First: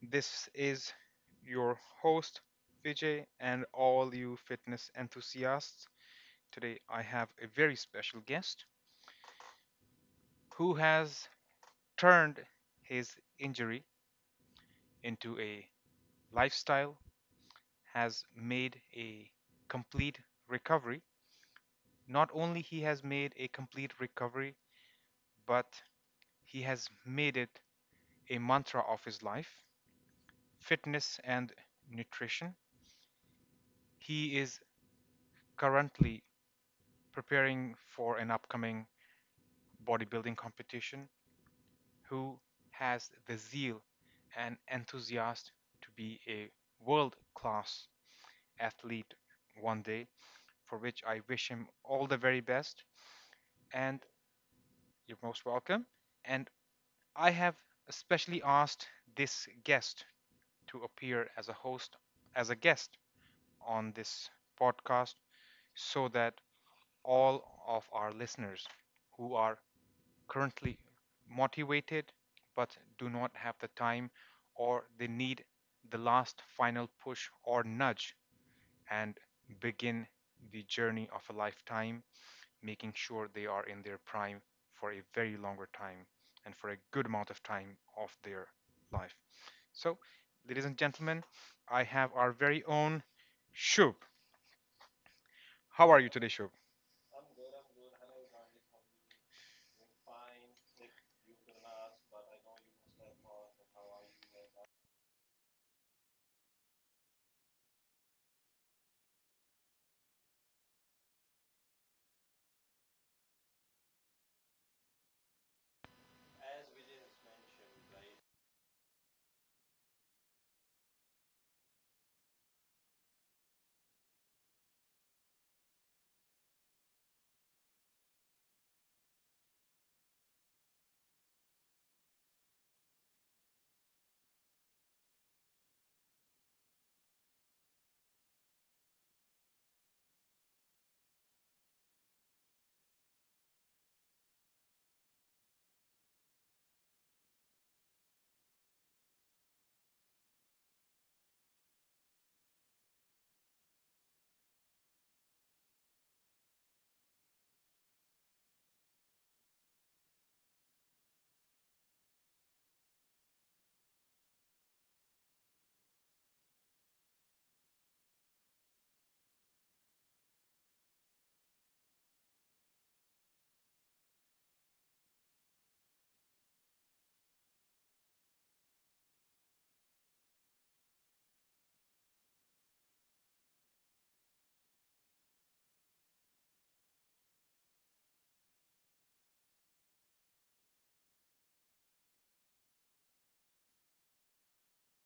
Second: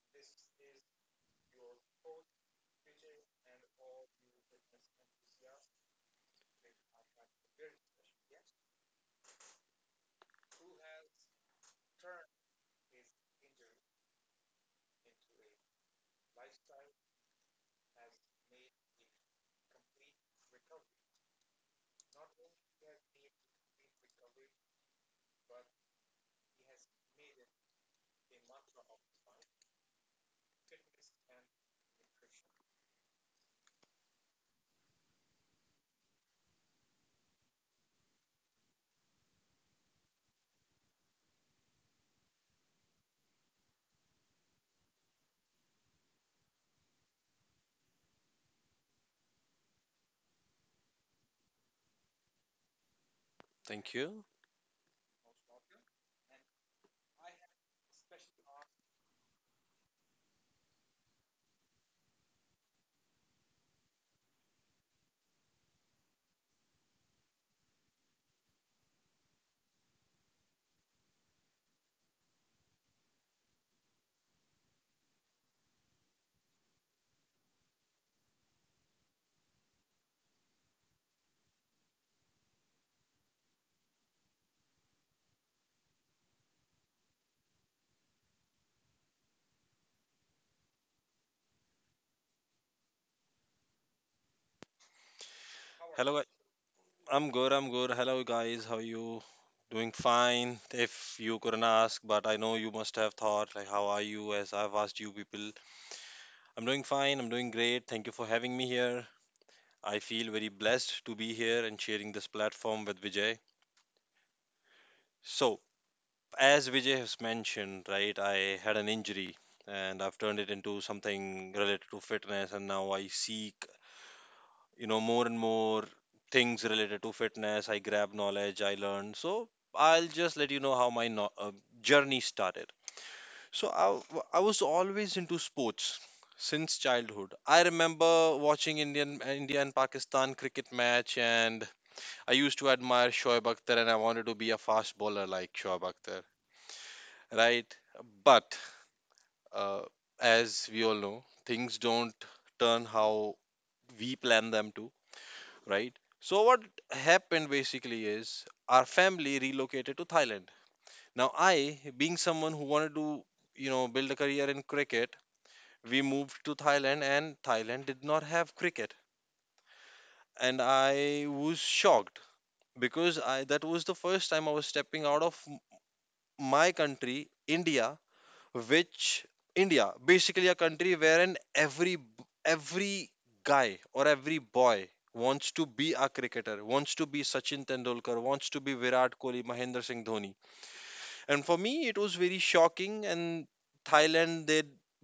This is your host, Vijay, and all you fitness enthusiasts. Today, I have a very special guest who has turned his injury into a lifestyle, has made a complete recovery. Not only he has made a complete recovery, but he has made it a mantra of his life, fitness and nutrition. He is currently preparing for an upcoming bodybuilding competition who has the zeal and enthusiasm to be a world class athlete one day, for which I wish him all the very best. Thank And you. you're most welcome. And I have especially asked this guest to appear as a host, as a guest on this podcast, so that all of our listeners who are currently motivated but do not have the time or they need the last final push or nudge and begin the journey of a lifetime, making sure they are in their prime for a very longer time and for a good amount of time of their life. So, ladies and gentlemen, I have our very own Shub. How are you Hello, I- today, Shub? I'm good. I'm good. Hello, guys. How are you? Doing fine. If you couldn't ask, but I know you must have thought, like, how are you? As I've asked you people, I'm doing fine. I'm doing great. Thank you for having me here. I feel very blessed to be here and sharing this platform with Vijay. So, as Vijay has mentioned, right, I had an injury and I've turned it into something related to fitness, and now I seek more and more things related to fitness. I grab knowledge, I learn. So I'll just let you know how my journey started. So I was always into sports. Since childhood, I remember watching India and Pakistan cricket match. And I used to admire Shoaib Akhtar and I wanted to be a fast bowler like Shoaib Akhtar, right? But uh, as we all know, things don't turn how we plan them to, right? So what happened basically is our family relocated to Thailand. Now I, being someone who wanted to, you know, build a career in cricket, we moved to Thailand and Thailand did not have cricket. And I was shocked because I that was the first time I was stepping out of my country, India, which India, basically a country wherein every guy or every boy wants to be a cricketer, wants to be Sachin Tendulkar, wants to be Virat Kohli, Mahendra Singh Dhoni. And for me it was very shocking. And Thailand, they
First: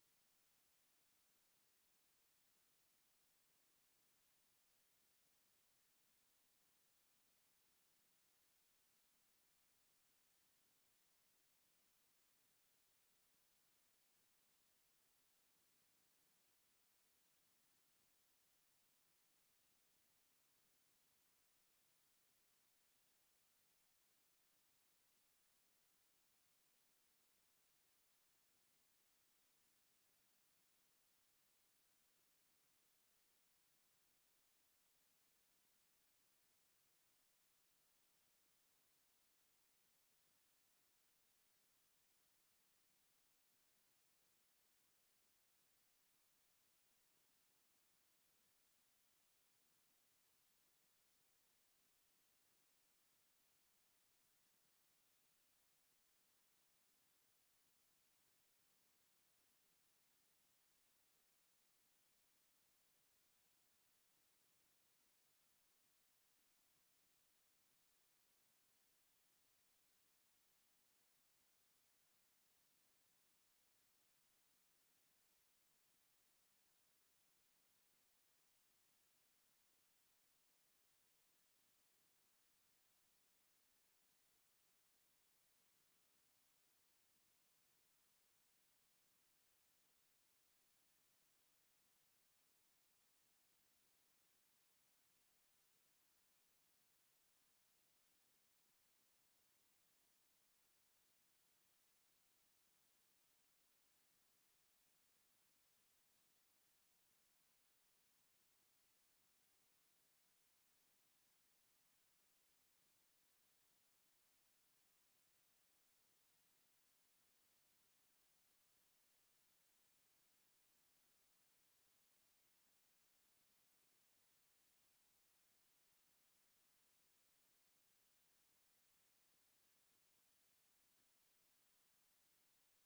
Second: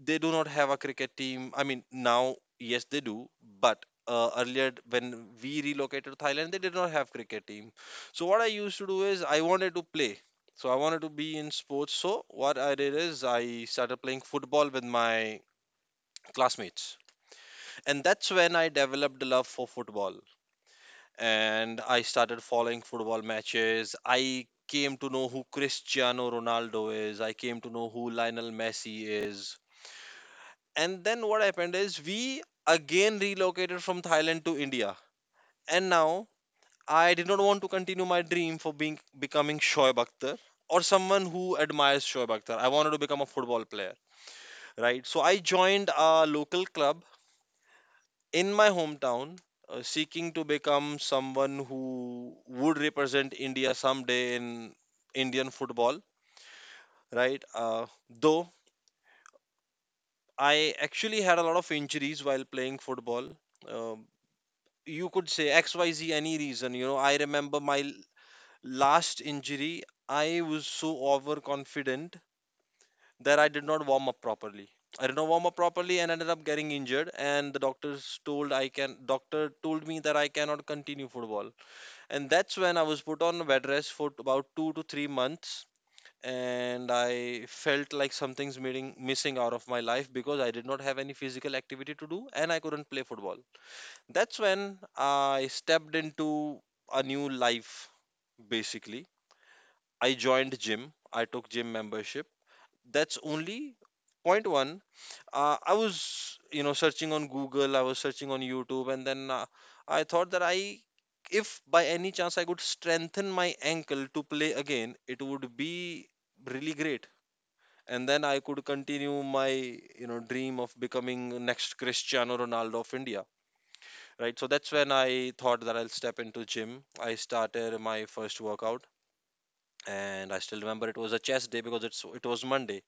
they do not have a cricket team. I mean, now yes they do, but earlier when we relocated to Thailand, they did not have cricket team. So what I used to do is I wanted to play. So I wanted to be in sports. So what I did is I started playing football with my classmates, and that's when I developed a love for football. And I started following football matches. I came to know who Cristiano Ronaldo is. I came to know who Lionel Messi is. And then what happened is we again relocated from Thailand to India. And now I did not want to continue my dream for being becoming Shoaib Akhtar or someone who admires Shoaib Akhtar. I wanted to become a football player, right? So I joined a local club in my hometown, seeking to become someone who would represent India someday in Indian football, right? Though I actually had a lot of injuries while playing football. Um you could say XYZ any reason, you know. I remember my last injury, I was so overconfident that I did not warm up properly. I did not warm up properly and ended up getting injured. And the doctors told, I can, doctor told me that I cannot continue football. And that's when I was put on a bed rest for about 2 to 3 months. And I felt like something's meeting, missing out of my life because I did not have any physical activity to do and I couldn't play football. That's when I stepped into a new life, basically. I joined gym, I took gym membership. That's only point one. I was, you know, searching on Google, I was searching on YouTube, and then I thought that I, if by any chance I could strengthen my ankle to play again, it would be really great. And then I could continue my, you know, dream of becoming next Cristiano Ronaldo of India, right? So that's when I thought that I'll step into gym. I started my first workout, and I still remember it was a chess day because it was Monday.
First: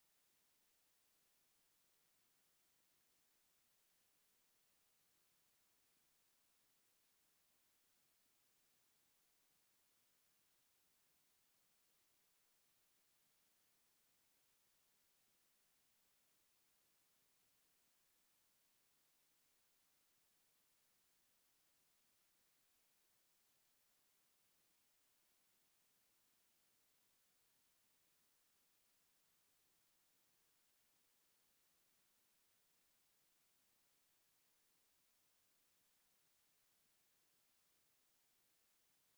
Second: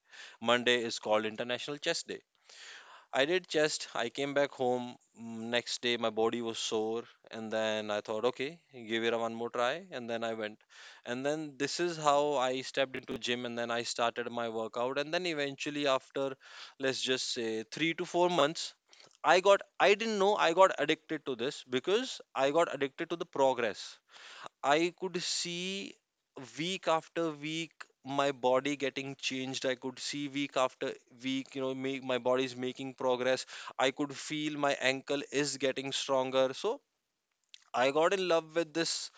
Monday is called International Chess Day. I did just, I came back home. Next day, my body was sore, and then I thought, okay, give it a one more try, and then I went. And then this is how I stepped into gym, and then I started my workout, and then eventually after, let's just say 3 to 4 months, I got, I didn't know I got addicted to this because I got addicted to the progress. I could see week after week my body getting changed. I could see week after week, you know, make my body's making progress. I could feel my ankle is getting stronger. So I got in love with this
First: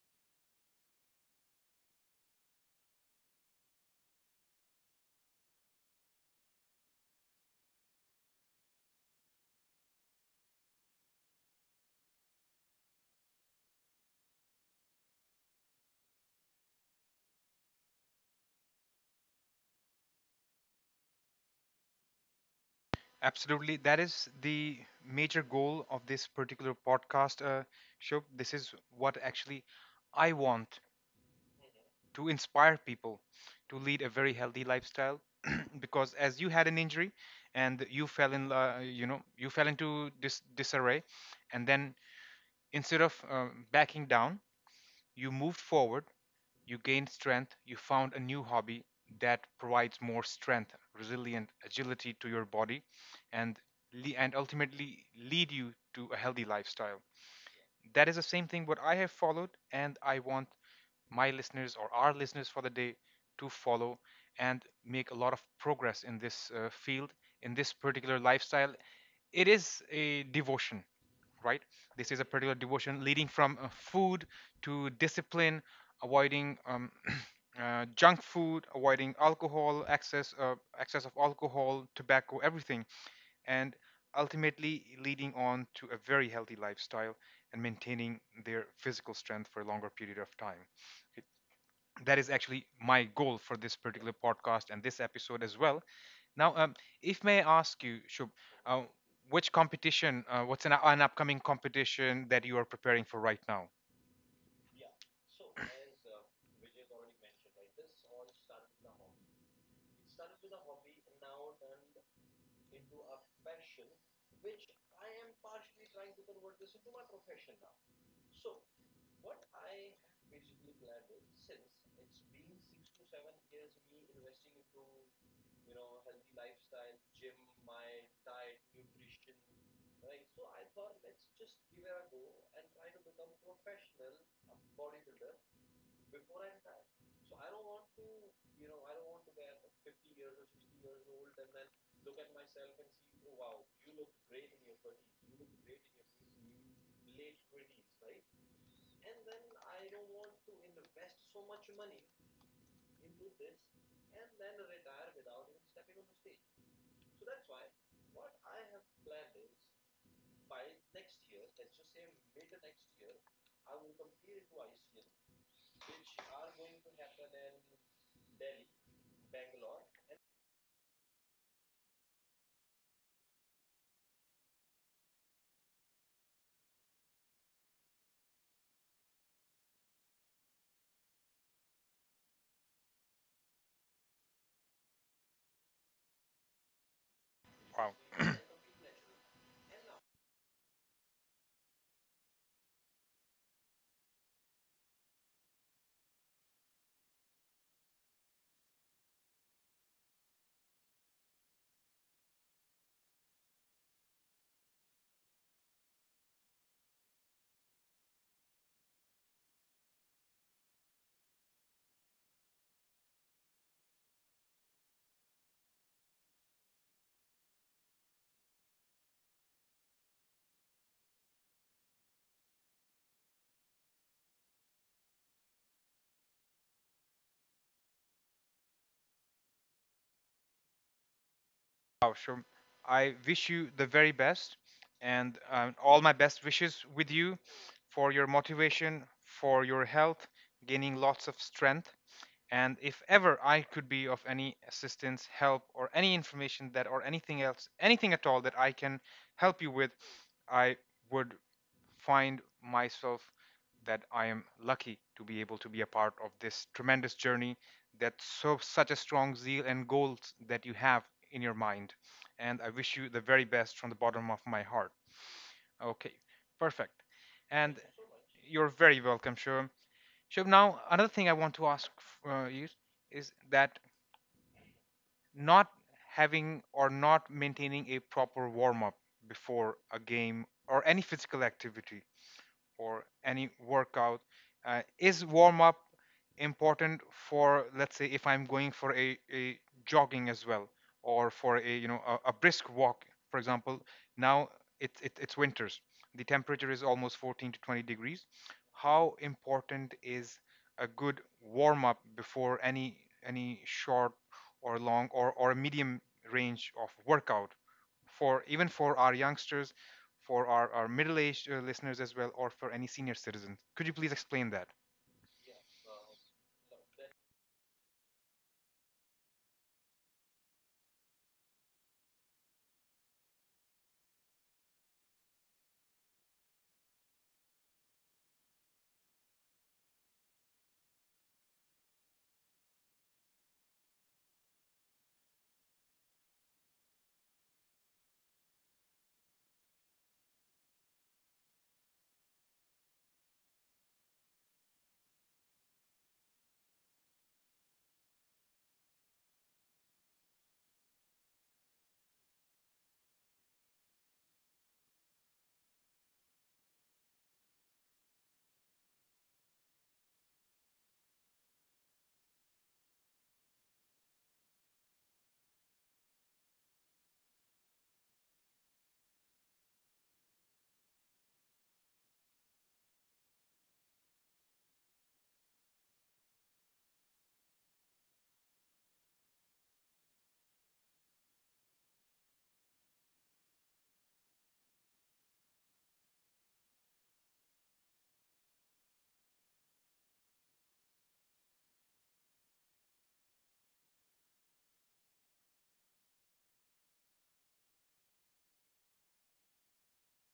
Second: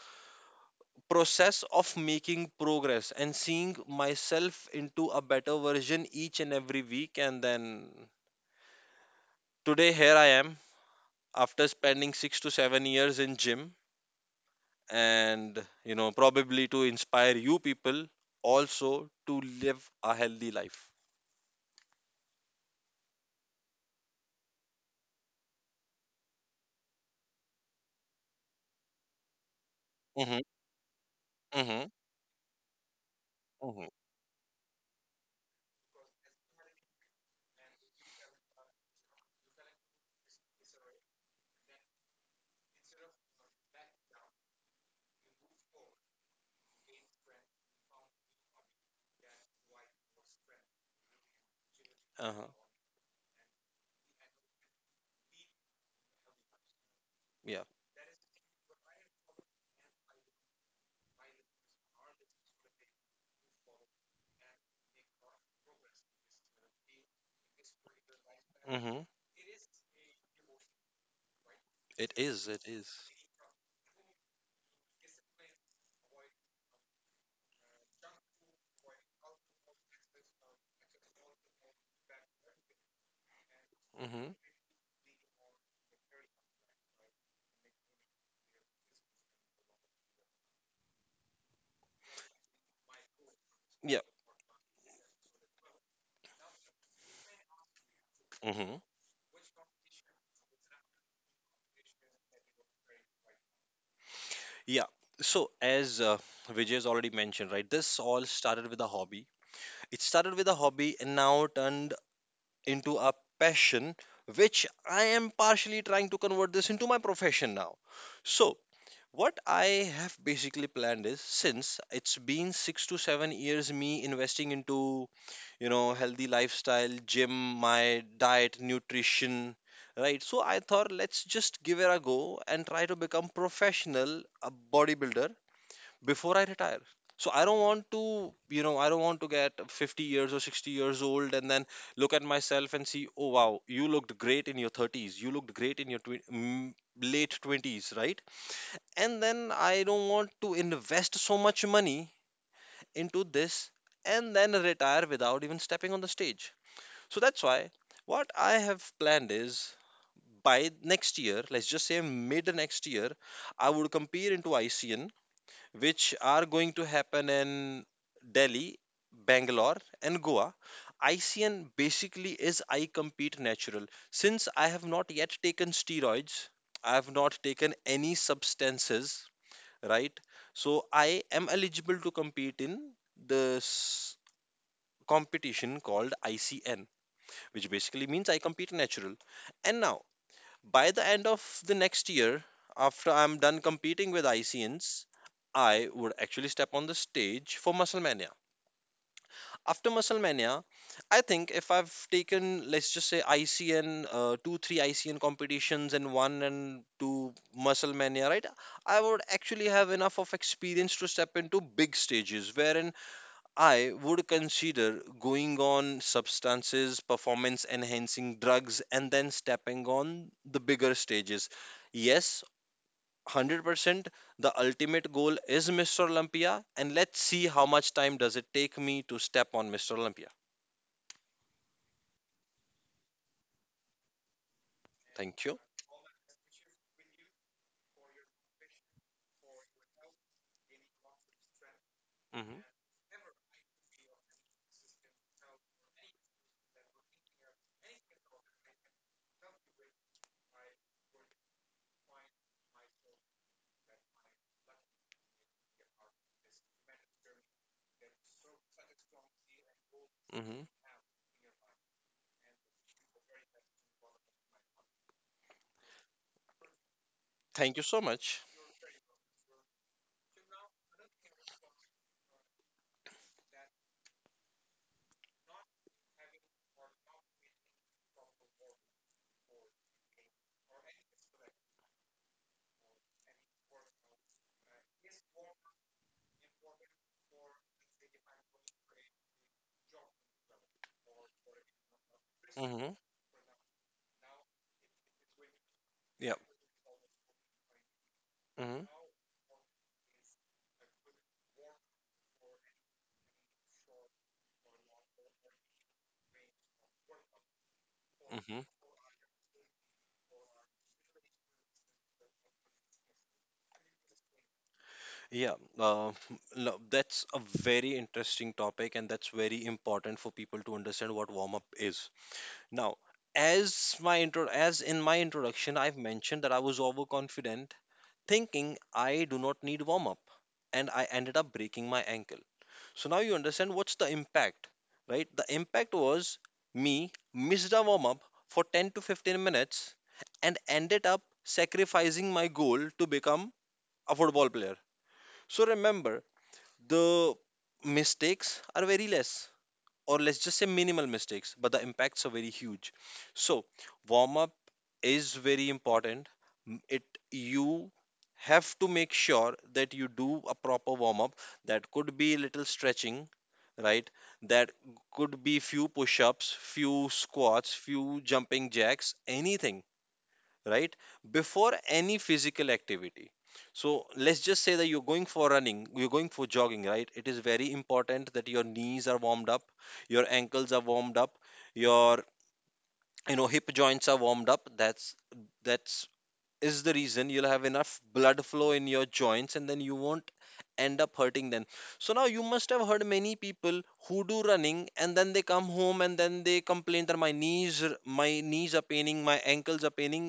process of making progress and seeing myself into a better version each and every week. And then today here I am after spending 6 to 7 years in gym, and you know, probably to inspire you people also to live a healthy life. Absolutely. That is the major goal of this particular podcast show. This is what actually I Mm-hmm. want Mm-hmm. to inspire people to Mm-hmm. lead a very healthy lifestyle because as you had an injury and you fell in you know you fell into disarray and then instead of backing down, you moved forward, you gained strength, you found a new hobby that provides more strength, resilient agility to your Uh-huh. body, and ultimately lead you to a healthy lifestyle. Yeah. That is the same thing what I have followed and I want my listeners or our listeners for the day to follow and make a lot of progress in this field, in this particular lifestyle. Mm-hmm. It is a devotion, right? This It is a is. particular It is. devotion leading from food to discipline, avoiding junk food, avoiding alcohol, excess, excess of alcohol, tobacco, everything, and Mm-hmm. ultimately leading on to a very healthy lifestyle and maintaining their physical strength for a longer period of time. It that is actually my goal for this Yeah. particular podcast and this episode as well. Now, if may I ask you, Shub, Mm-hmm. uh, which competition, what's an upcoming competition that you are preparing for right now? Yeah. So as Vijay has already mentioned, right, this all started with a hobby. It started with a hobby and now turned into a passion, which I am partially trying to convert this into my profession now. So what I have basically planned is, since it's been 6 to 7 years, me investing into, you know, healthy lifestyle, gym, my diet, nutrition, right? So I thought let's just give it a go and try to become professional, a bodybuilder, before I retire. So I don't want to, you know, I don't want to get 50 years or 60 years old and then look at myself and see, oh wow, you looked great in your 30s, you looked great in your late 20s, right? And then I don't want to invest so much money into this and then retire without even stepping on the stage. So that's why what I have planned is, by next year, let's just say mid next year, I would compete into ICN, which are going to happen in Delhi, Bangalore, and Goa. ICN basically is I compete natural. Since I have not yet taken steroids, I have not taken any substances, right? So I am eligible to compete in this competition called ICN, which Wow. basically means I compete natural. And now, by the end of the next year, after I'm done competing with ICNs, I would actually step on the stage for Muscle after muscle mania. I think if I've taken, let's just say, icn 2 3 ICN competitions and one and two muscle mania, right, I would actually have enough of experience to step into big stages, wherein I would consider going on substances, performance enhancing drugs, and then stepping on the bigger stages. Yes. 100%, the ultimate goal is Mr. Olympia. And let's see how much time does it take me to step on Mr. Olympia. Wow, sure. I wish you the very best and Thank you. All my best wishes with you for your motivation, for your health, gaining lots of strength. Hmm. And if ever I could be of any assistance, help, or any information that, or anything else, anything at all that I can help you with, I would find myself that I am lucky to be able to be a part of this tremendous journey that so such a strong zeal and goals that Hmm. you have in your mind, and I wish you the very best from the bottom of my heart. Okay, perfect. And Thank you so much. you're very welcome, Shubham. Shubham, now another thing I want to ask you is that not having or not maintaining a proper warm up before a game or any physical activity or any workout. Is warm up important for, let's say, if I'm going for a jogging as well, or for a you know a brisk Hmm. walk, for example? Now it's winters. The Yeah. temperature is almost 14 to 20 degrees. Hmm. How important is a good warm up before any short or long or a medium range of workout for Hmm. even for our youngsters, for our middle aged listeners as well, or for any senior citizen. Could you please explain that? Yeah. That's a very interesting topic, and that's very important for people to understand what warm up is. Now, as in my introduction, I've mentioned that I was overconfident, thinking I do not need warm up, and I ended up breaking my ankle. So now you understand what's the impact, right? The impact was me missed a warm up for 10 to 15 minutes and ended up sacrificing my goal to become a football player. So remember, the mistakes are very less, or let's just say minimal mistakes, but the impacts are very huge. So warm up is very important. M- It You have to make sure that you do a proper warm up. That could be little stretching, right? That could be few push ups, few squats, few jumping jacks, anything, right, before any physical activity. So let's just say that you're going for running, you're going for jogging, right? It is very important that your knees are warmed up, your ankles are warmed up, your, you know, hip joints are warmed up. That's is the reason you'll have enough blood flow in your joints and then you won't end up hurting them. So now you must have heard many people who do running and then they come home and then they complain that my knees are paining, my ankles are paining,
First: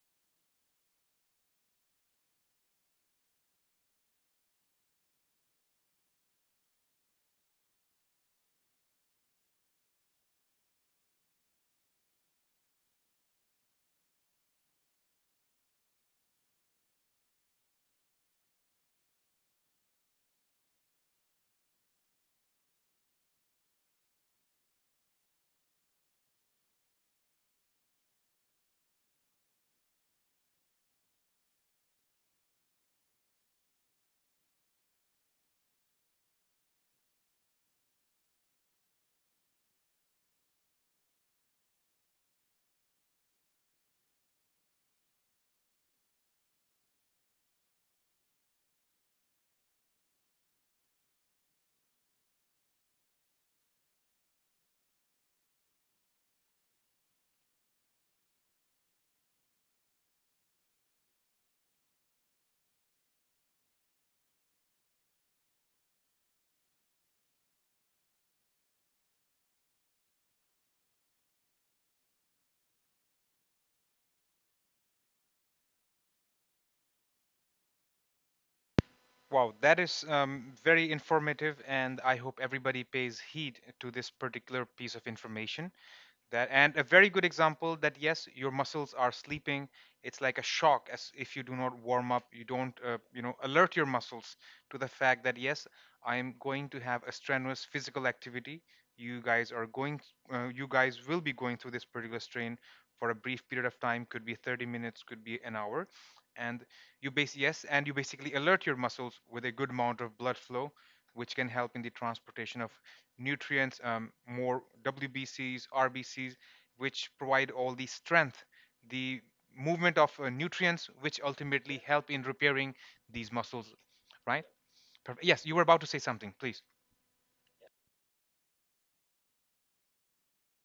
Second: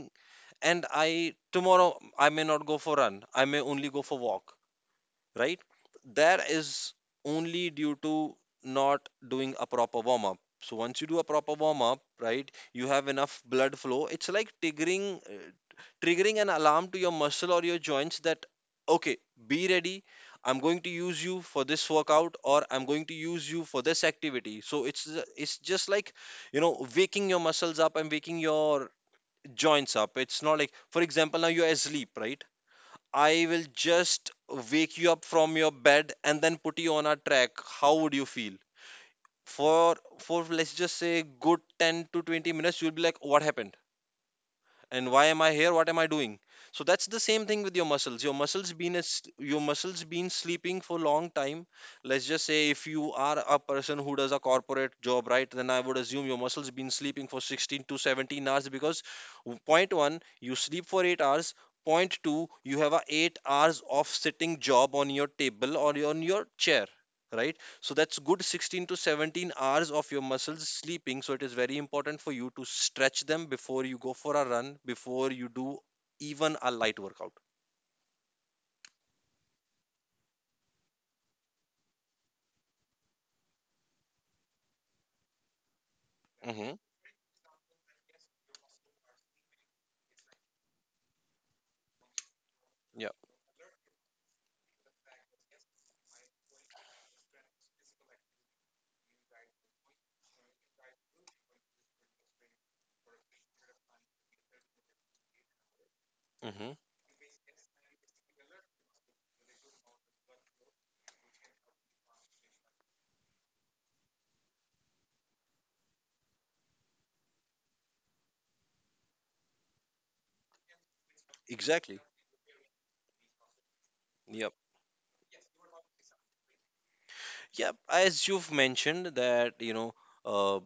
and I tomorrow I may not go for run, I may only go for walk, right? That is only due to not doing a proper warm up. So once you do a proper warm up, right, you have enough blood flow. It's like triggering an alarm to your muscle or your joints that, okay, be ready, I'm going to use you for this workout or I'm going to use you for this activity. So it's it's just like, you know, waking your muscles up and waking your joins up. It's not like, for example, now you're asleep, right? I will just wake you up from your bed and then put you on a track. How would you feel? For let's just say good 10 to 20 minutes, you'll be like, what happened? And why am I here? What am I doing? So that's the same thing with your muscles. Your muscles been as Your muscles been sleeping for long time. Let's just say, if you are a person who does a corporate job, right, then I would assume your muscles been sleeping for 16 to 17 hours, because point 1, you sleep for 8 hours. Point 2, you have a 8 hours of sitting job on your table or on your chair, right? So that's good 16 to 17 hours of your muscles sleeping, so it is very important for you to stretch them before you go for a run, before you do even a light workout. Wow, that is very informative, and I hope everybody pays heed to this particular piece of information. That and Hmm. a very good example that yes your muscles are sleeping, it's like a shock as if you do not warm up, you don't Yeah. you know alert your muscles to the fact that yes I am going to have a strenuous physical activity, you guys are going you guys will be going through this particular strain for a brief period of time, could be 30 minutes, could be an hour, and Hmm. you base yes and you basically alert your muscles with a good amount of blood flow which can help in the transportation of nutrients, more WBCs, RBCs, which provide all the strength, the movement of nutrients, which ultimately Exactly. help in repairing these muscles, right? Yep. Yes, you were about to say something, please. Yep, as you've mentioned, that you know uh,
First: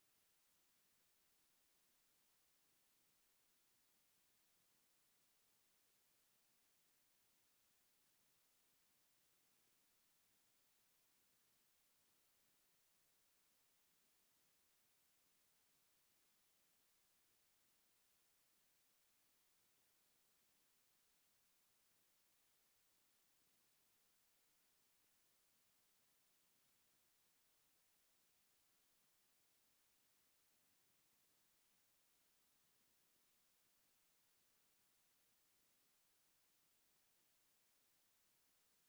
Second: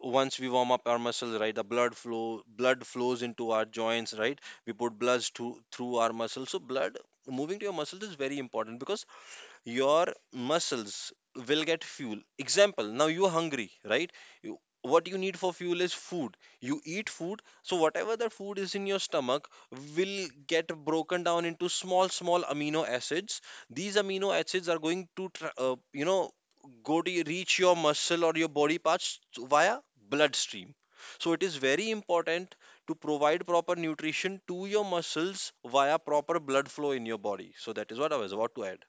once we warm up our muscles, right, the blood flows into our joints, right? We put blood through our muscles, so blood moving to your muscles is very important because your muscles will get fuel. Example, now you're hungry, right? What you need for fuel is food. You eat food. So whatever the food is in your stomach will get broken down into small small amino acids. These amino acids are going to go to reach your muscle or your body parts via bloodstream. So it is very important to provide proper nutrition to your muscles via proper blood flow in your body. So that is what I was about to add.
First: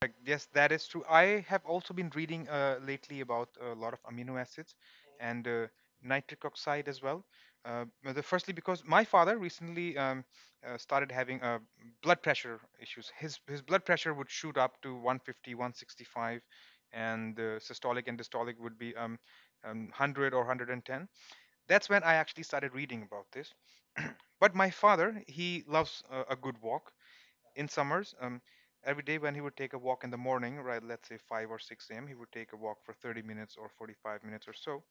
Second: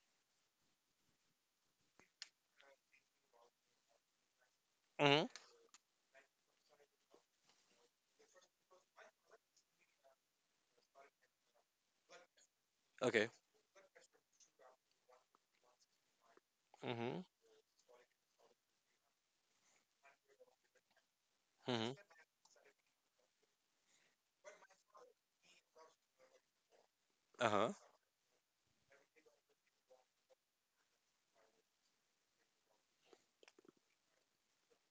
Correct. Yes, that is true. I have also been reading lately about a lot of amino acids and nitric oxide as well. But the firstly, because my father recently started having blood pressure issues. Okay. His blood pressure would shoot up to 150, 165, Mhm. and the systolic and dystolic would be 100 or 110. That's Mhm. when I actually started reading about this. But my father, he loves a good walk in Uh-huh. summers, every day when he would take a walk in the morning, right, let's say 5 or 6 a.m., he would take a walk for 30 minutes or 45 minutes or so.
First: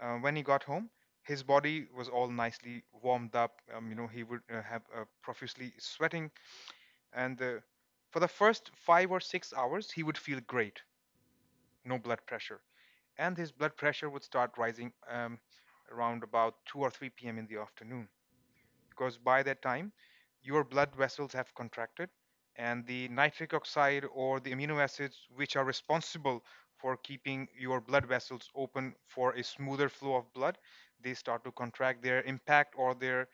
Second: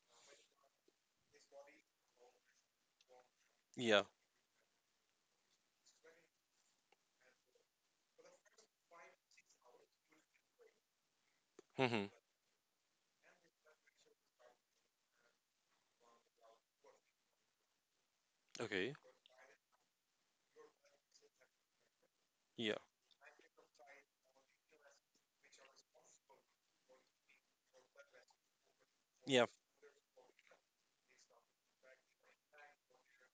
When he got home, his body was all nicely warmed up. You Yeah. know, he would have profusely sweating. And for the first 5 or 6 hours, he would feel great, no Mhm. blood pressure. And his blood pressure would start rising around about 2 or 3 p.m. in the afternoon Okay. because by that time your blood vessels have contracted Yeah. and the nitric oxide or the amino acids which are responsible for keeping your blood vessels open for a Yeah. smoother flow of blood, they start to contract, their impact or their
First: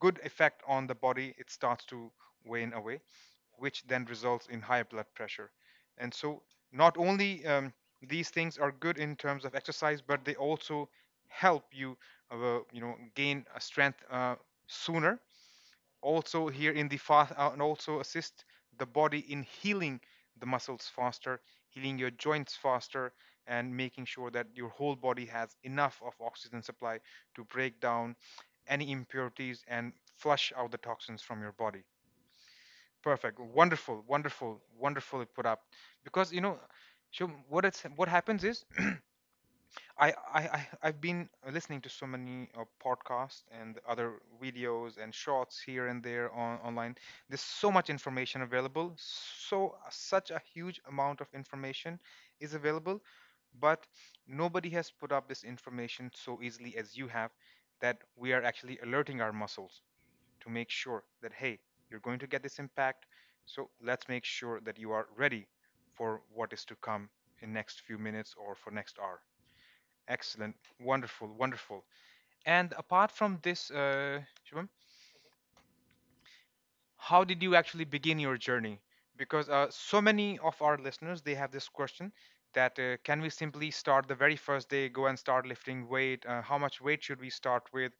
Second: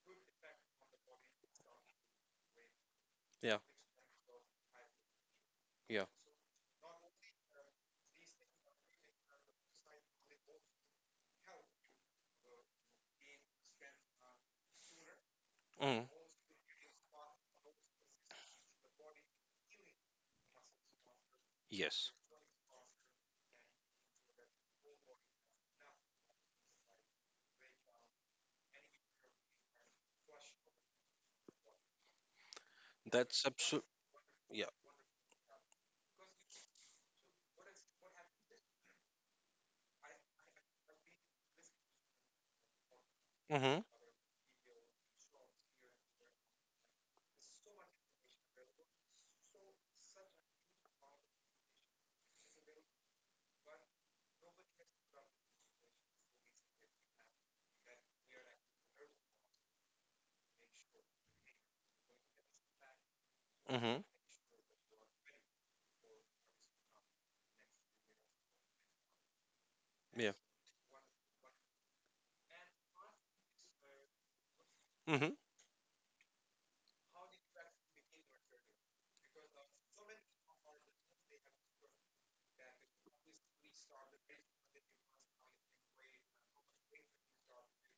good effect on the body, it starts to wane away, Yeah. which then results in high blood pressure. Yeah. And so not only these things are good in terms of exercise, but they also help you you know gain a strength sooner. Mhm. Also here in the fast and also assist the body in healing the muscles faster, healing your Yes. joints faster, and making sure that your whole body has enough of oxygen supply to break down any impurities and flush out the toxins from your body. Perfect. That's absolute. Wonderful, wonderful, Yeah. wonderfully put up. Because you know, so what it's what happens is I, I've been listening to so many podcasts and Mhm. other videos and shorts here and there on online. There's so much information available. So such a huge amount of information is available, but nobody has put up this information so easily as you have. That we are actually alerting our muscles to make sure that hey, you're going to get this impact. So Mhm. let's make sure that you are ready for what is to come in next few minutes or for next hour. Yeah. Excellent. Wonderful. Wonderful. And apart from this, Shubham, Mhm. how did you actually begin your journey? Because so many of our listeners, they have this question that can we simply start the very first day, go and start lifting weight? How much weight should we start with?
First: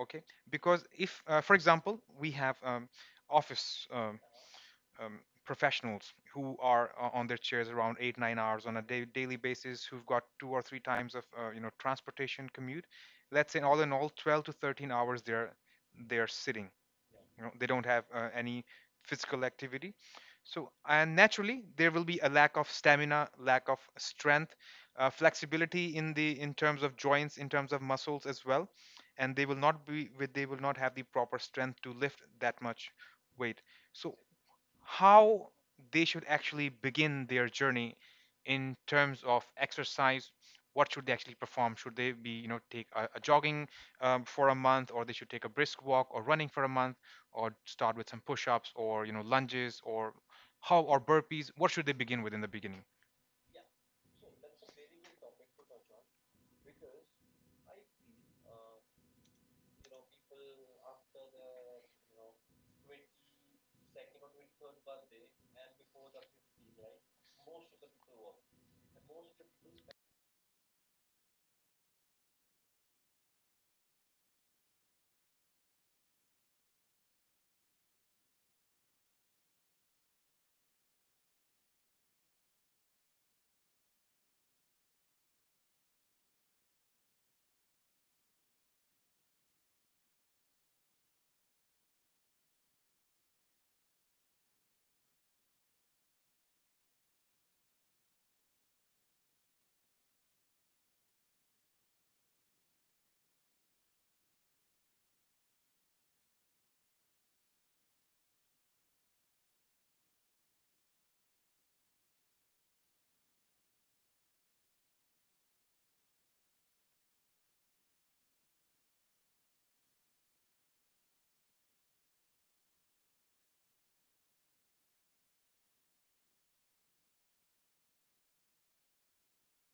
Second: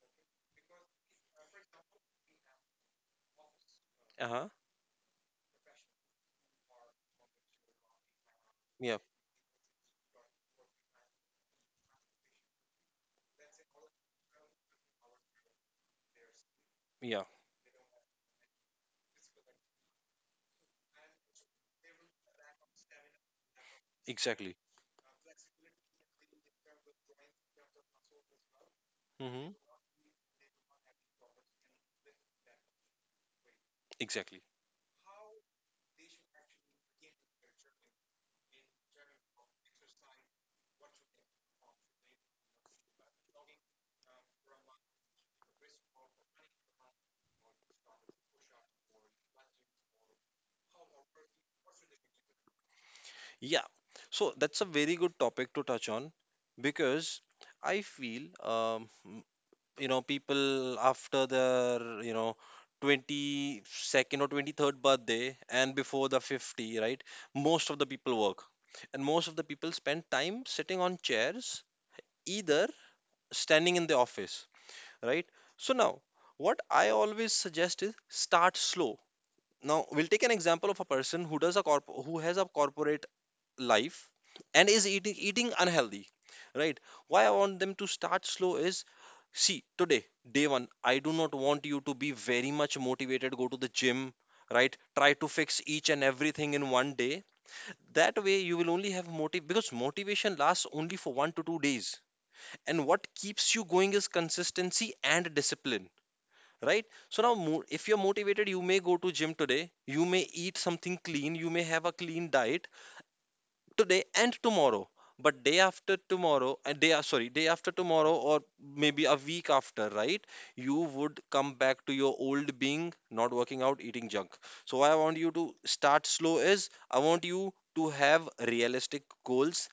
Okay. Because if, for example, we have office Uh-huh. um, professionals who are on their chairs around 8 9 hours on a Yeah. Daily basis who've got two or three times of you know transportation commute, let's say all in all 12 to 13 hours they're sitting, Yeah. you know they don't have any physical activity, so and naturally there will be a lack of stamina, lack of strength, Exactly. Flexibility in the in terms of joints in terms of muscles as well, and they Mhm. will not be with they will not have the proper strength to lift that much weight. So Exactly. how they should actually begin their journey in terms of exercise, what should they actually perform, should they be you know take a jogging for a month or they should take a brisk walk or running for a month, or start with some push-ups or you know lunges or how or burpees, what should they begin with in the beginning? Yeah. So that's a very good topic to touch on, because I feel people after their 22nd or 23rd birthday and before the 50, right? Most of the people work, and most of the people spend time sitting on chairs, either standing in the office, right? So now what I always suggest is start slow. Now we'll take an example of a person who does a corp who has a corporate life and is eating unhealthy, right? Why I want them to start slow is, see, today, day one, I do not want you to be very much motivated, go to the gym, right, try to fix each and everything in one day. That way you will only have motive, because motivation lasts only for 1 to 2 days. And what keeps you going is consistency and discipline, right? So now if you're motivated, you may go to gym today, you may eat something clean, you may have a clean diet today and tomorrow. But day after tomorrow, and sorry, day after tomorrow, or maybe a week after, right? You would come back to your old being, not working out, eating junk. So what I want you to start slow is, I want you to have realistic goals,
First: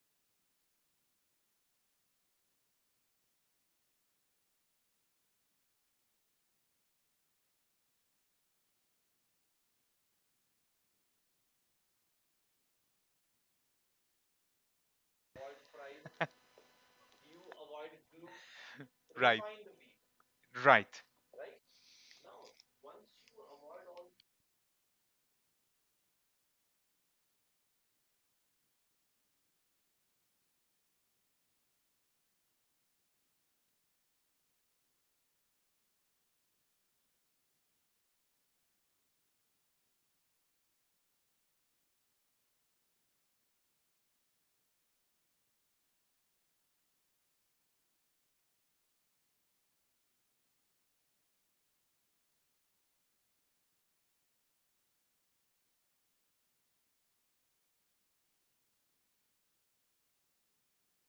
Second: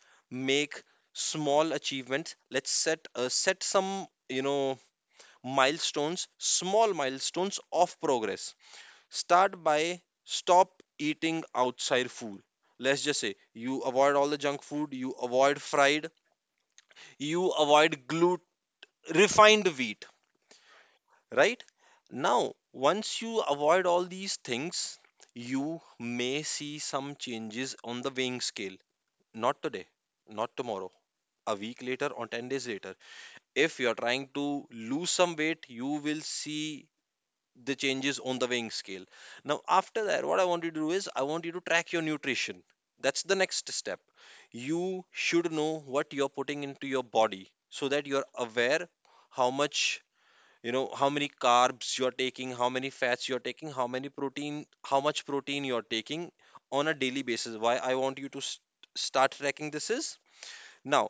make small achievements. Let's set some you know milestones, small milestones of progress. Start by stop eating outside food. Let's just say you avoid all the junk food, you avoid fried, you avoid gluten, Right. refined wheat, Right. right? Now, once you avoid all these things, you may see some changes on the weighing scale. Not today, not tomorrow, a week later, or 10 days later. If you're trying to lose some weight, you will see the changes on the weighing scale. Now, after that, what I want you to do is I want you to track your nutrition. That's the next step. You should know what you're putting into your body so that you're aware how much, how many carbs you're taking, how many fats you're taking, how many protein, how much protein you're taking on a daily basis. Why I want you to start tracking this is, now,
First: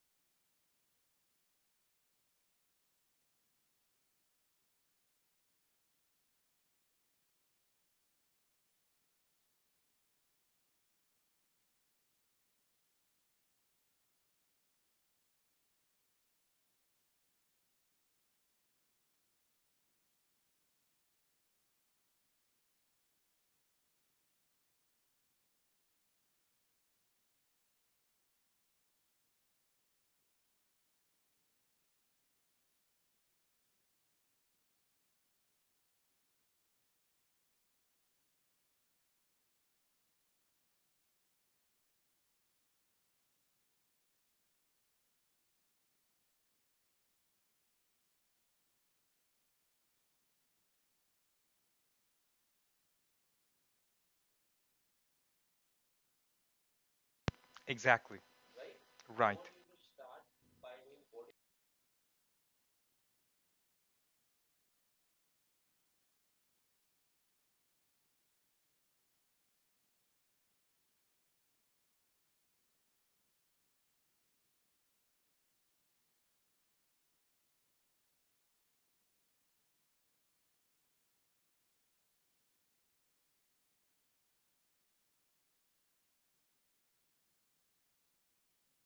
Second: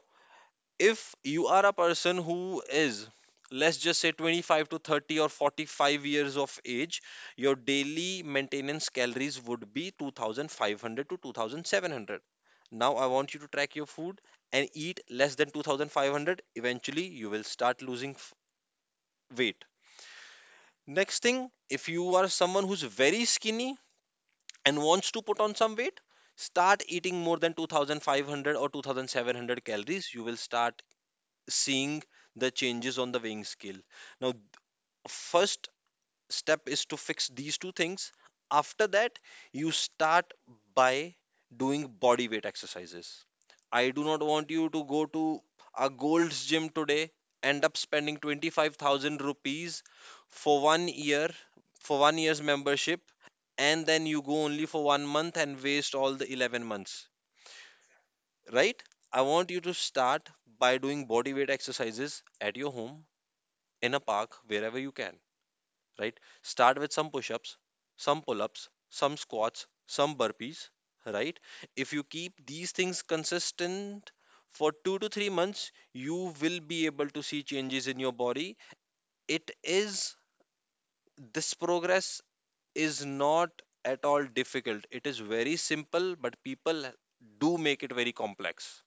if you are a person who is, let's just say, 25 to 30 or 45 years of age, your daily maintenance calories would be 2,500 to 2,700. Now I want you to track your food and eat less than 2,500. Eventually you will start losing weight. Next thing, if you are someone who's very skinny and wants to put on some weight, start eating more than 2,500 or 2,700 calories. You will start seeing the changes on the weighing scale. Now, first step is to fix these two things. After that, you start by doing body weight exercises. I do not want you to go to a Gold's gym today, end up spending 25,000 rupees for one year, for one year's membership, and then you go only for one month and waste all the 11 months, Exactly. right? I Right. want you to start by doing body weight exercises at your home, in a park, wherever you can, right? Start with some push ups, some pull ups, some squats, some burpees, right? If you keep these things consistent for 2 to 3 months, you will be able to see changes in your body. It is This progress is not at all difficult, it is very simple, but people do make it very complex.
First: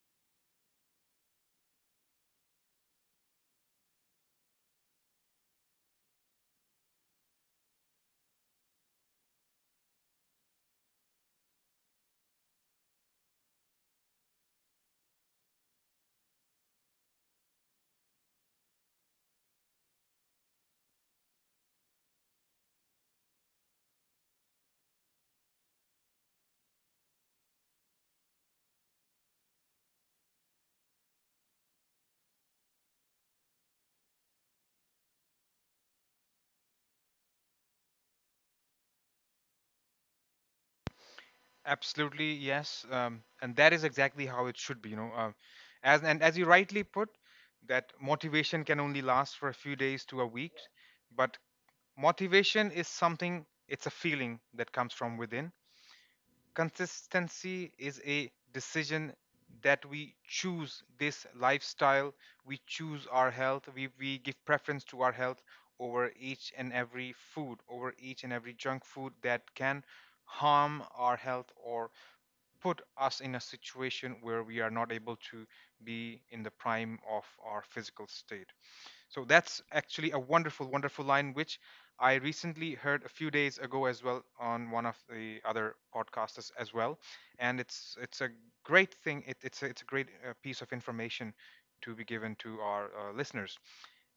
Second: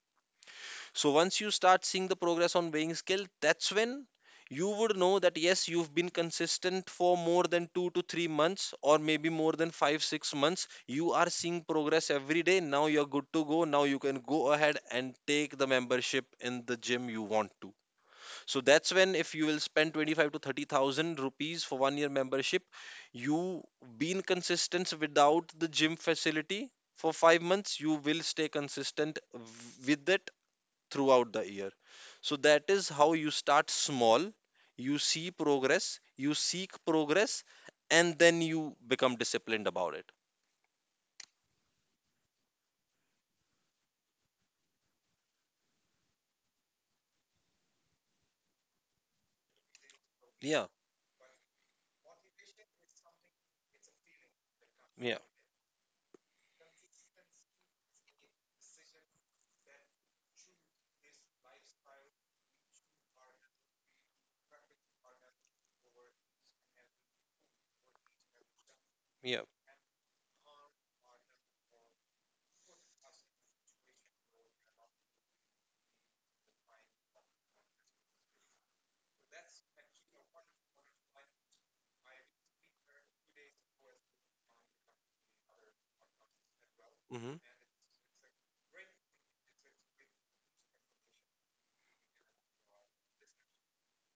So once you start seeing the progress on weighing scale, that's when you would know that yes, you've been consistent for more than 2 to 3 months, or maybe more than five, 6 months. You are seeing progress every day. Now you're good to go. Now you can go ahead and take the membership in the gym you want to. So that's when, if you will spend 25 to 30,000 rupees for one year membership, you been consistent without the gym facility for 5 months, you will stay consistent with it throughout the year. So that is how you start small, you see progress, you seek progress, and then you become disciplined about it. Absolutely, yes. And that is exactly how it should be, you know. As and as you rightly put, that motivation can only last for a few days to a week, Yeah, but motivation is something, it's a feeling that comes from yeah, within. Consistency is a decision that we choose this lifestyle, we choose our health, we give preference to our health over each and every food, over each and every junk food yeah. that can harm our health or put us in a situation where we are not able to be in the prime of our physical state. So that's actually a wonderful, wonderful line, which I recently heard a few days ago as well on one of the other podcasts as well. Mm-hmm. And it's a great thing. It's a great piece of information to be given to our listeners.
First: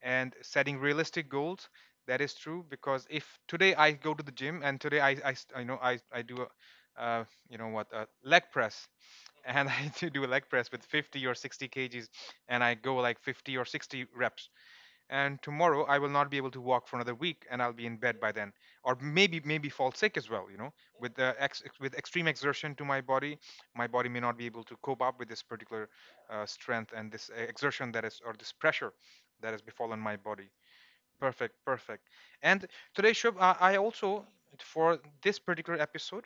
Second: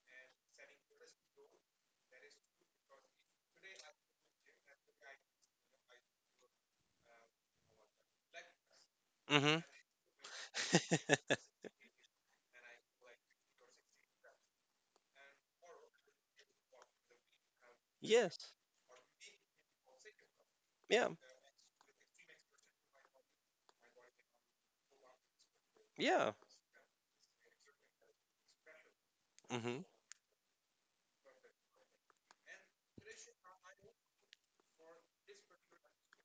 And setting realistic goals, that is true because if today I go to the gym and today I know I do a you know what a leg press, Mm-hmm. and I do a leg press with 50 or 60 kgs, and I go like 50 or 60 reps, and tomorrow I will not be able to walk for another week, and I'll be in bed by then, Yes. or maybe fall sick as well. You know, Yeah. With extreme exertion to my body may not be able to cope up with this particular Yeah. Strength and this exertion that is or this pressure that has Mm-hmm. befallen my body. Perfect, perfect. And today, Shubh, I also, for this particular episode,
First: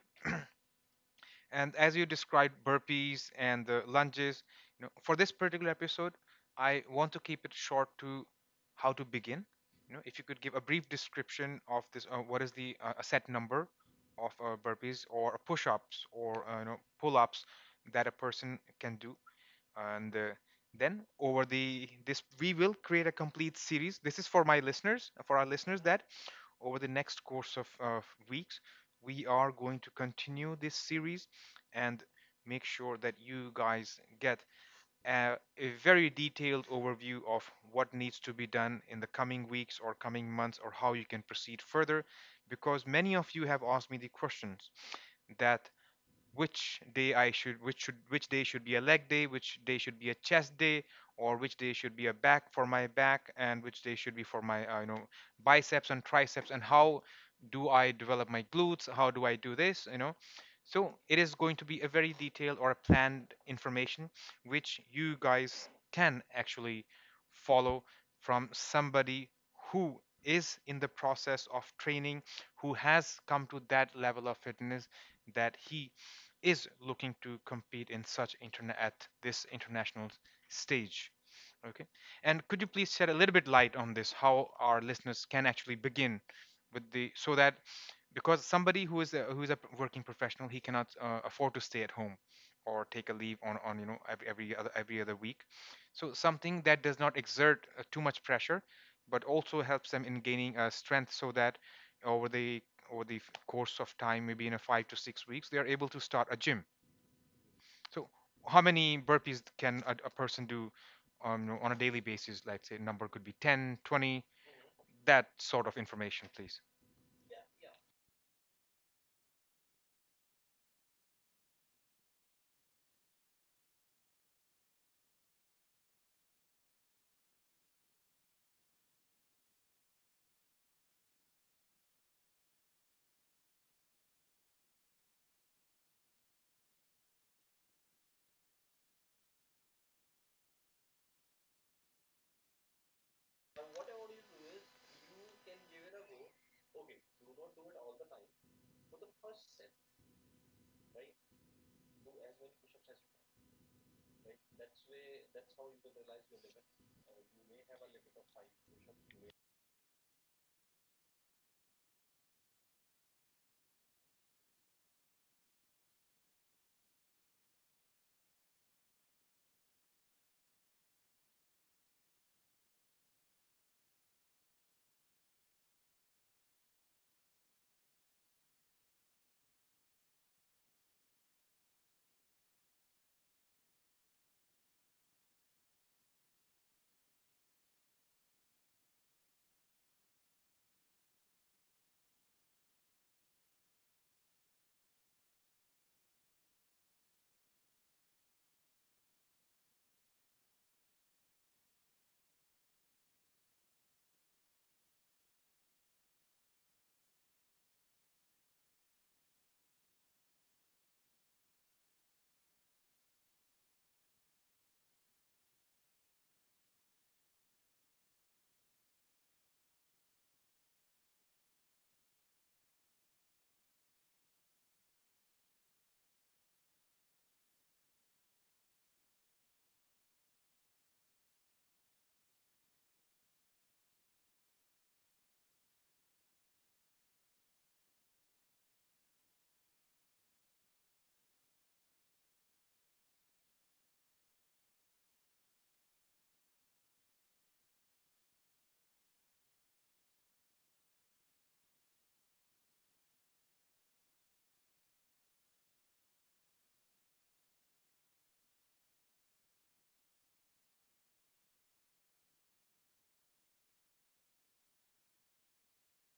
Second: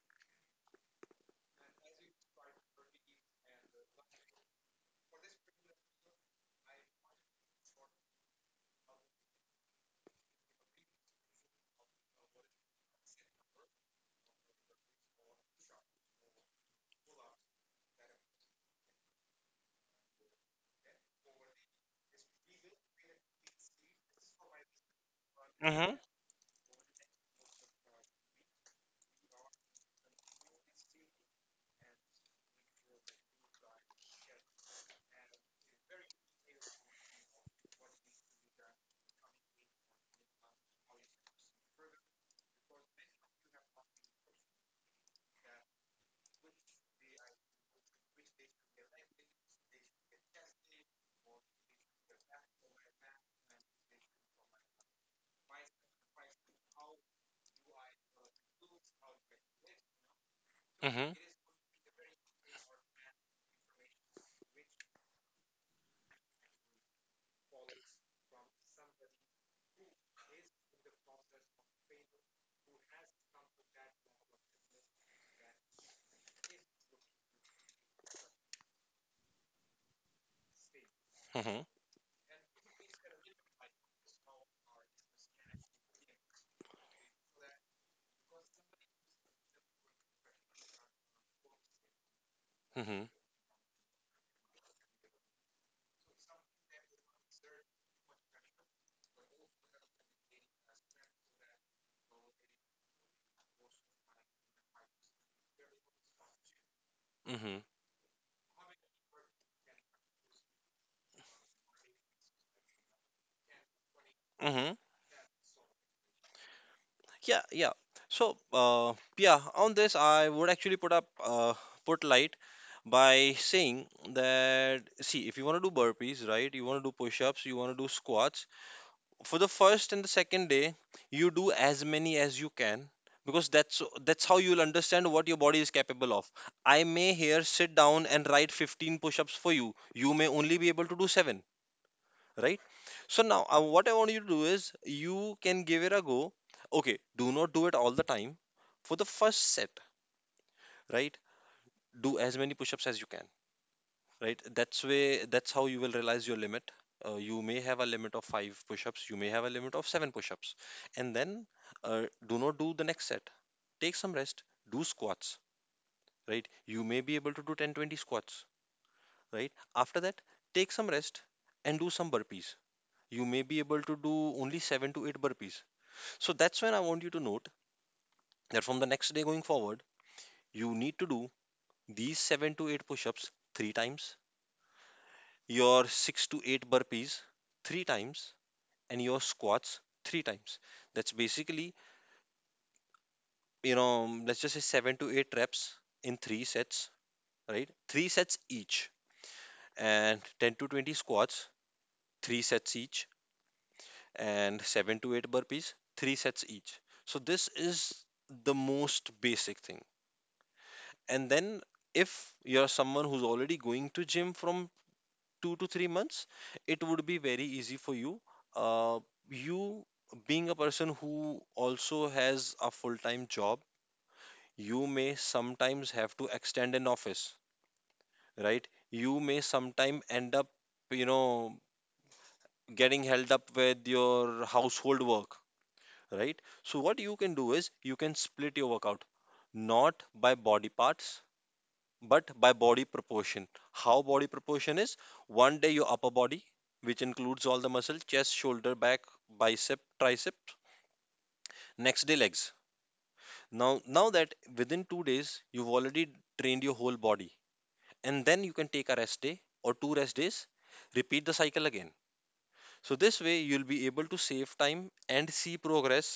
and as you described burpees and the lunges, you know, for this particular episode, I want to keep it short to how to begin. You know, if you could give a brief description of this, what is the a set number of burpees or push-ups or you know pull-ups that a person can do, and then over the this we will create a complete series. This is for my listeners, for our listeners, Mm-hmm. that over the next course of weeks we are going to continue this series and make sure that you guys get a very detailed overview of what needs to be done in the coming weeks or coming months, or how you can proceed further, because many of you have asked me the questions that which day should be a leg day, which day should be a chest day, or which day should be a back for my back, and which day should be for my you know biceps and triceps, and how do I develop my glutes? How do I do this? You know, so Mm-hmm. it is going to be a very detailed or a planned information which you guys can actually follow from somebody who is in the process of training, who has come to that level of fitness that he is looking to compete in such internet at this international stage. Mm-hmm. Okay, and could you please shed a little bit light on this, how our listeners can actually begin with the, so that, because somebody who is a working professional, he cannot afford to stay at home or Mm-hmm. take a leave on you know every other every other week. So something that does not exert too much pressure but also helps them in gaining strength, so that over the over the course of time, maybe in a 5 to 6 weeks, they are able to start a gym. Mm-hmm. So, how many burpees can a person do on a daily basis? Like, say, number could be 10, 20. Mm-hmm. That sort of information, please. Yeah. Yeah. So, yeah, on this, I would actually put light by saying that, see, if you want to do burpees, right, you want to do push ups, you want to do squats, for the first and the second day you do as many as you can, because that's how you'll understand what your body is capable of. I may here sit down and write 15 push-ups for you. You may only be able to do 7, right? So now, what I want you to do is you can give it a go, okay? Do not do it all the time. For the first set, right, do as many push-ups as you can, right? That's how you will realize your limit. You may have a limit of five push-ups, you may have a limit of seven push-ups, and then, uh, do not do the next set. Take some rest. Do squats, right? You may be able to do 10 20 squats, right? After that, take some rest, and do some burpees. You may be able to do only 7 to 8 burpees. So that's when I want you to note that from the next day going forward, you need to do these 7 to 8 push-ups three times, your 6 to 8 burpees three times, and your squats three times. That's basically, let's just say 7 to 8 reps in three sets, right? Three sets each, and 10 to 20 squats, three sets each, and 7 to 8 burpees, three sets each. So this is the most basic thing. And then if you're someone who's already going to gym from 2 to 3 months, it would be very easy for you. Uh, you being a person who also has a full-time job, you may sometimes have to extend an office, right? You may sometime end up, you know, getting held up with your household work, right? So what you can do is you can split your workout not by body parts but by body proportion. How body proportion is, one day your upper body, which includes all the muscle, chest, shoulder, back, bicep, tricep, next day legs. Now that within 2 days you've already trained your whole body, and then you can take a rest day or two rest days, repeat the cycle again. So this way you'll be able to save time and see progress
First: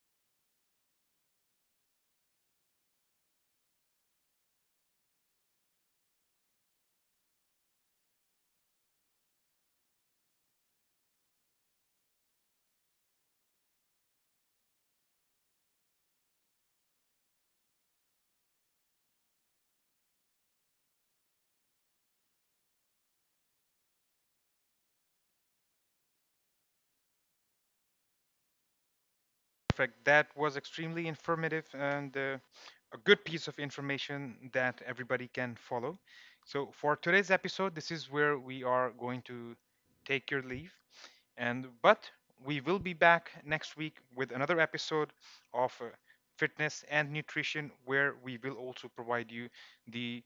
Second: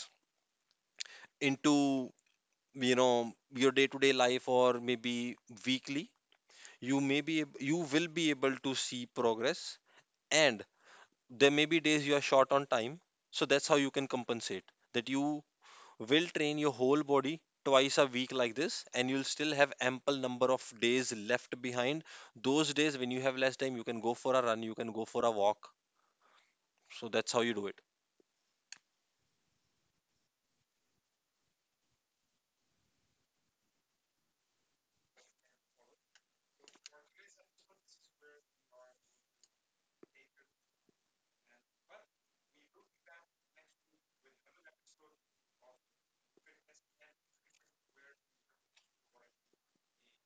into you know your day to day life, or maybe weekly, you will be able to see progress. And there may be days you are short on time, so that's how you can compensate that you will train your whole body twice a week like this, and you'll still have ample number of days left behind. Those days when you have less time, you can go for a run, you can go for a walk. So that's how you do it. Perfect. That was extremely informative, and a good piece of information that everybody can follow. So, for today's episode, this is where we are going to take your leave. And but we will be back next week with another episode of fitness and nutrition, where we will also provide you the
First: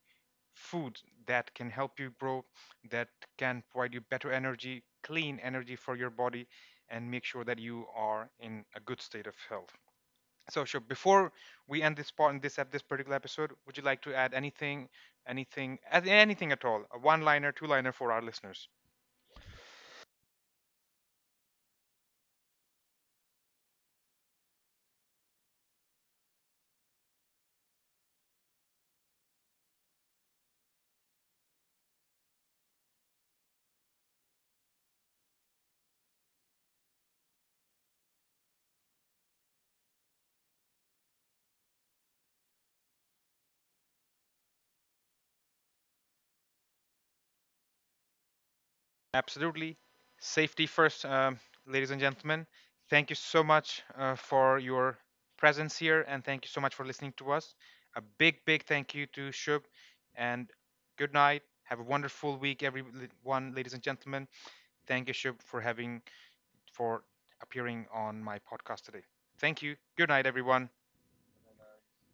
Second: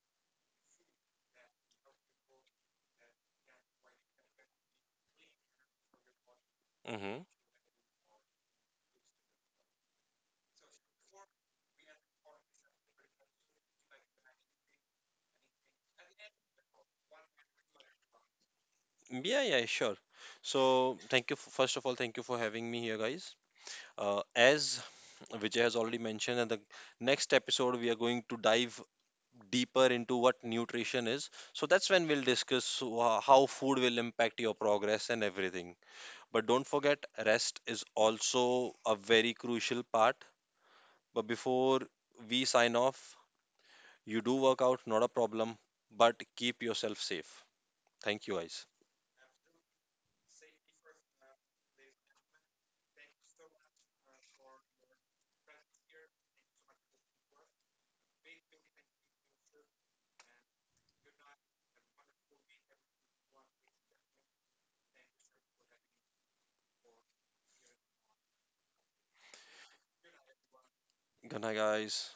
food that can help you grow, that can provide you better energy, clean energy for your body, and Hmm. make sure that you are in a good state of health. So, sure. Before we end this part, in this particular episode, would you like to add anything, anything at all? A one-liner, two-liner for our listeners? Yeah. Yeah, sure. So thank you, first of all, thank you for having me here, guys. As Vijay has already mentioned, in the next episode, we are going to dive deeper into what nutrition is. So that's when we'll discuss how food will impact your progress and everything. But don't forget, rest is also a very crucial part. But before we sign off, you do work out, not a problem, but keep yourself safe. Thank you, guys. Absolutely. Safety first, ladies and gentlemen. Thank you so much for your presence here, and thank you so much for listening to us. A big, big thank you to Shub, and good night. Have a wonderful week, everyone, ladies and gentlemen. Thank you, Shub, for appearing on my podcast today. Thank you. Good night, everyone. Good night, guys.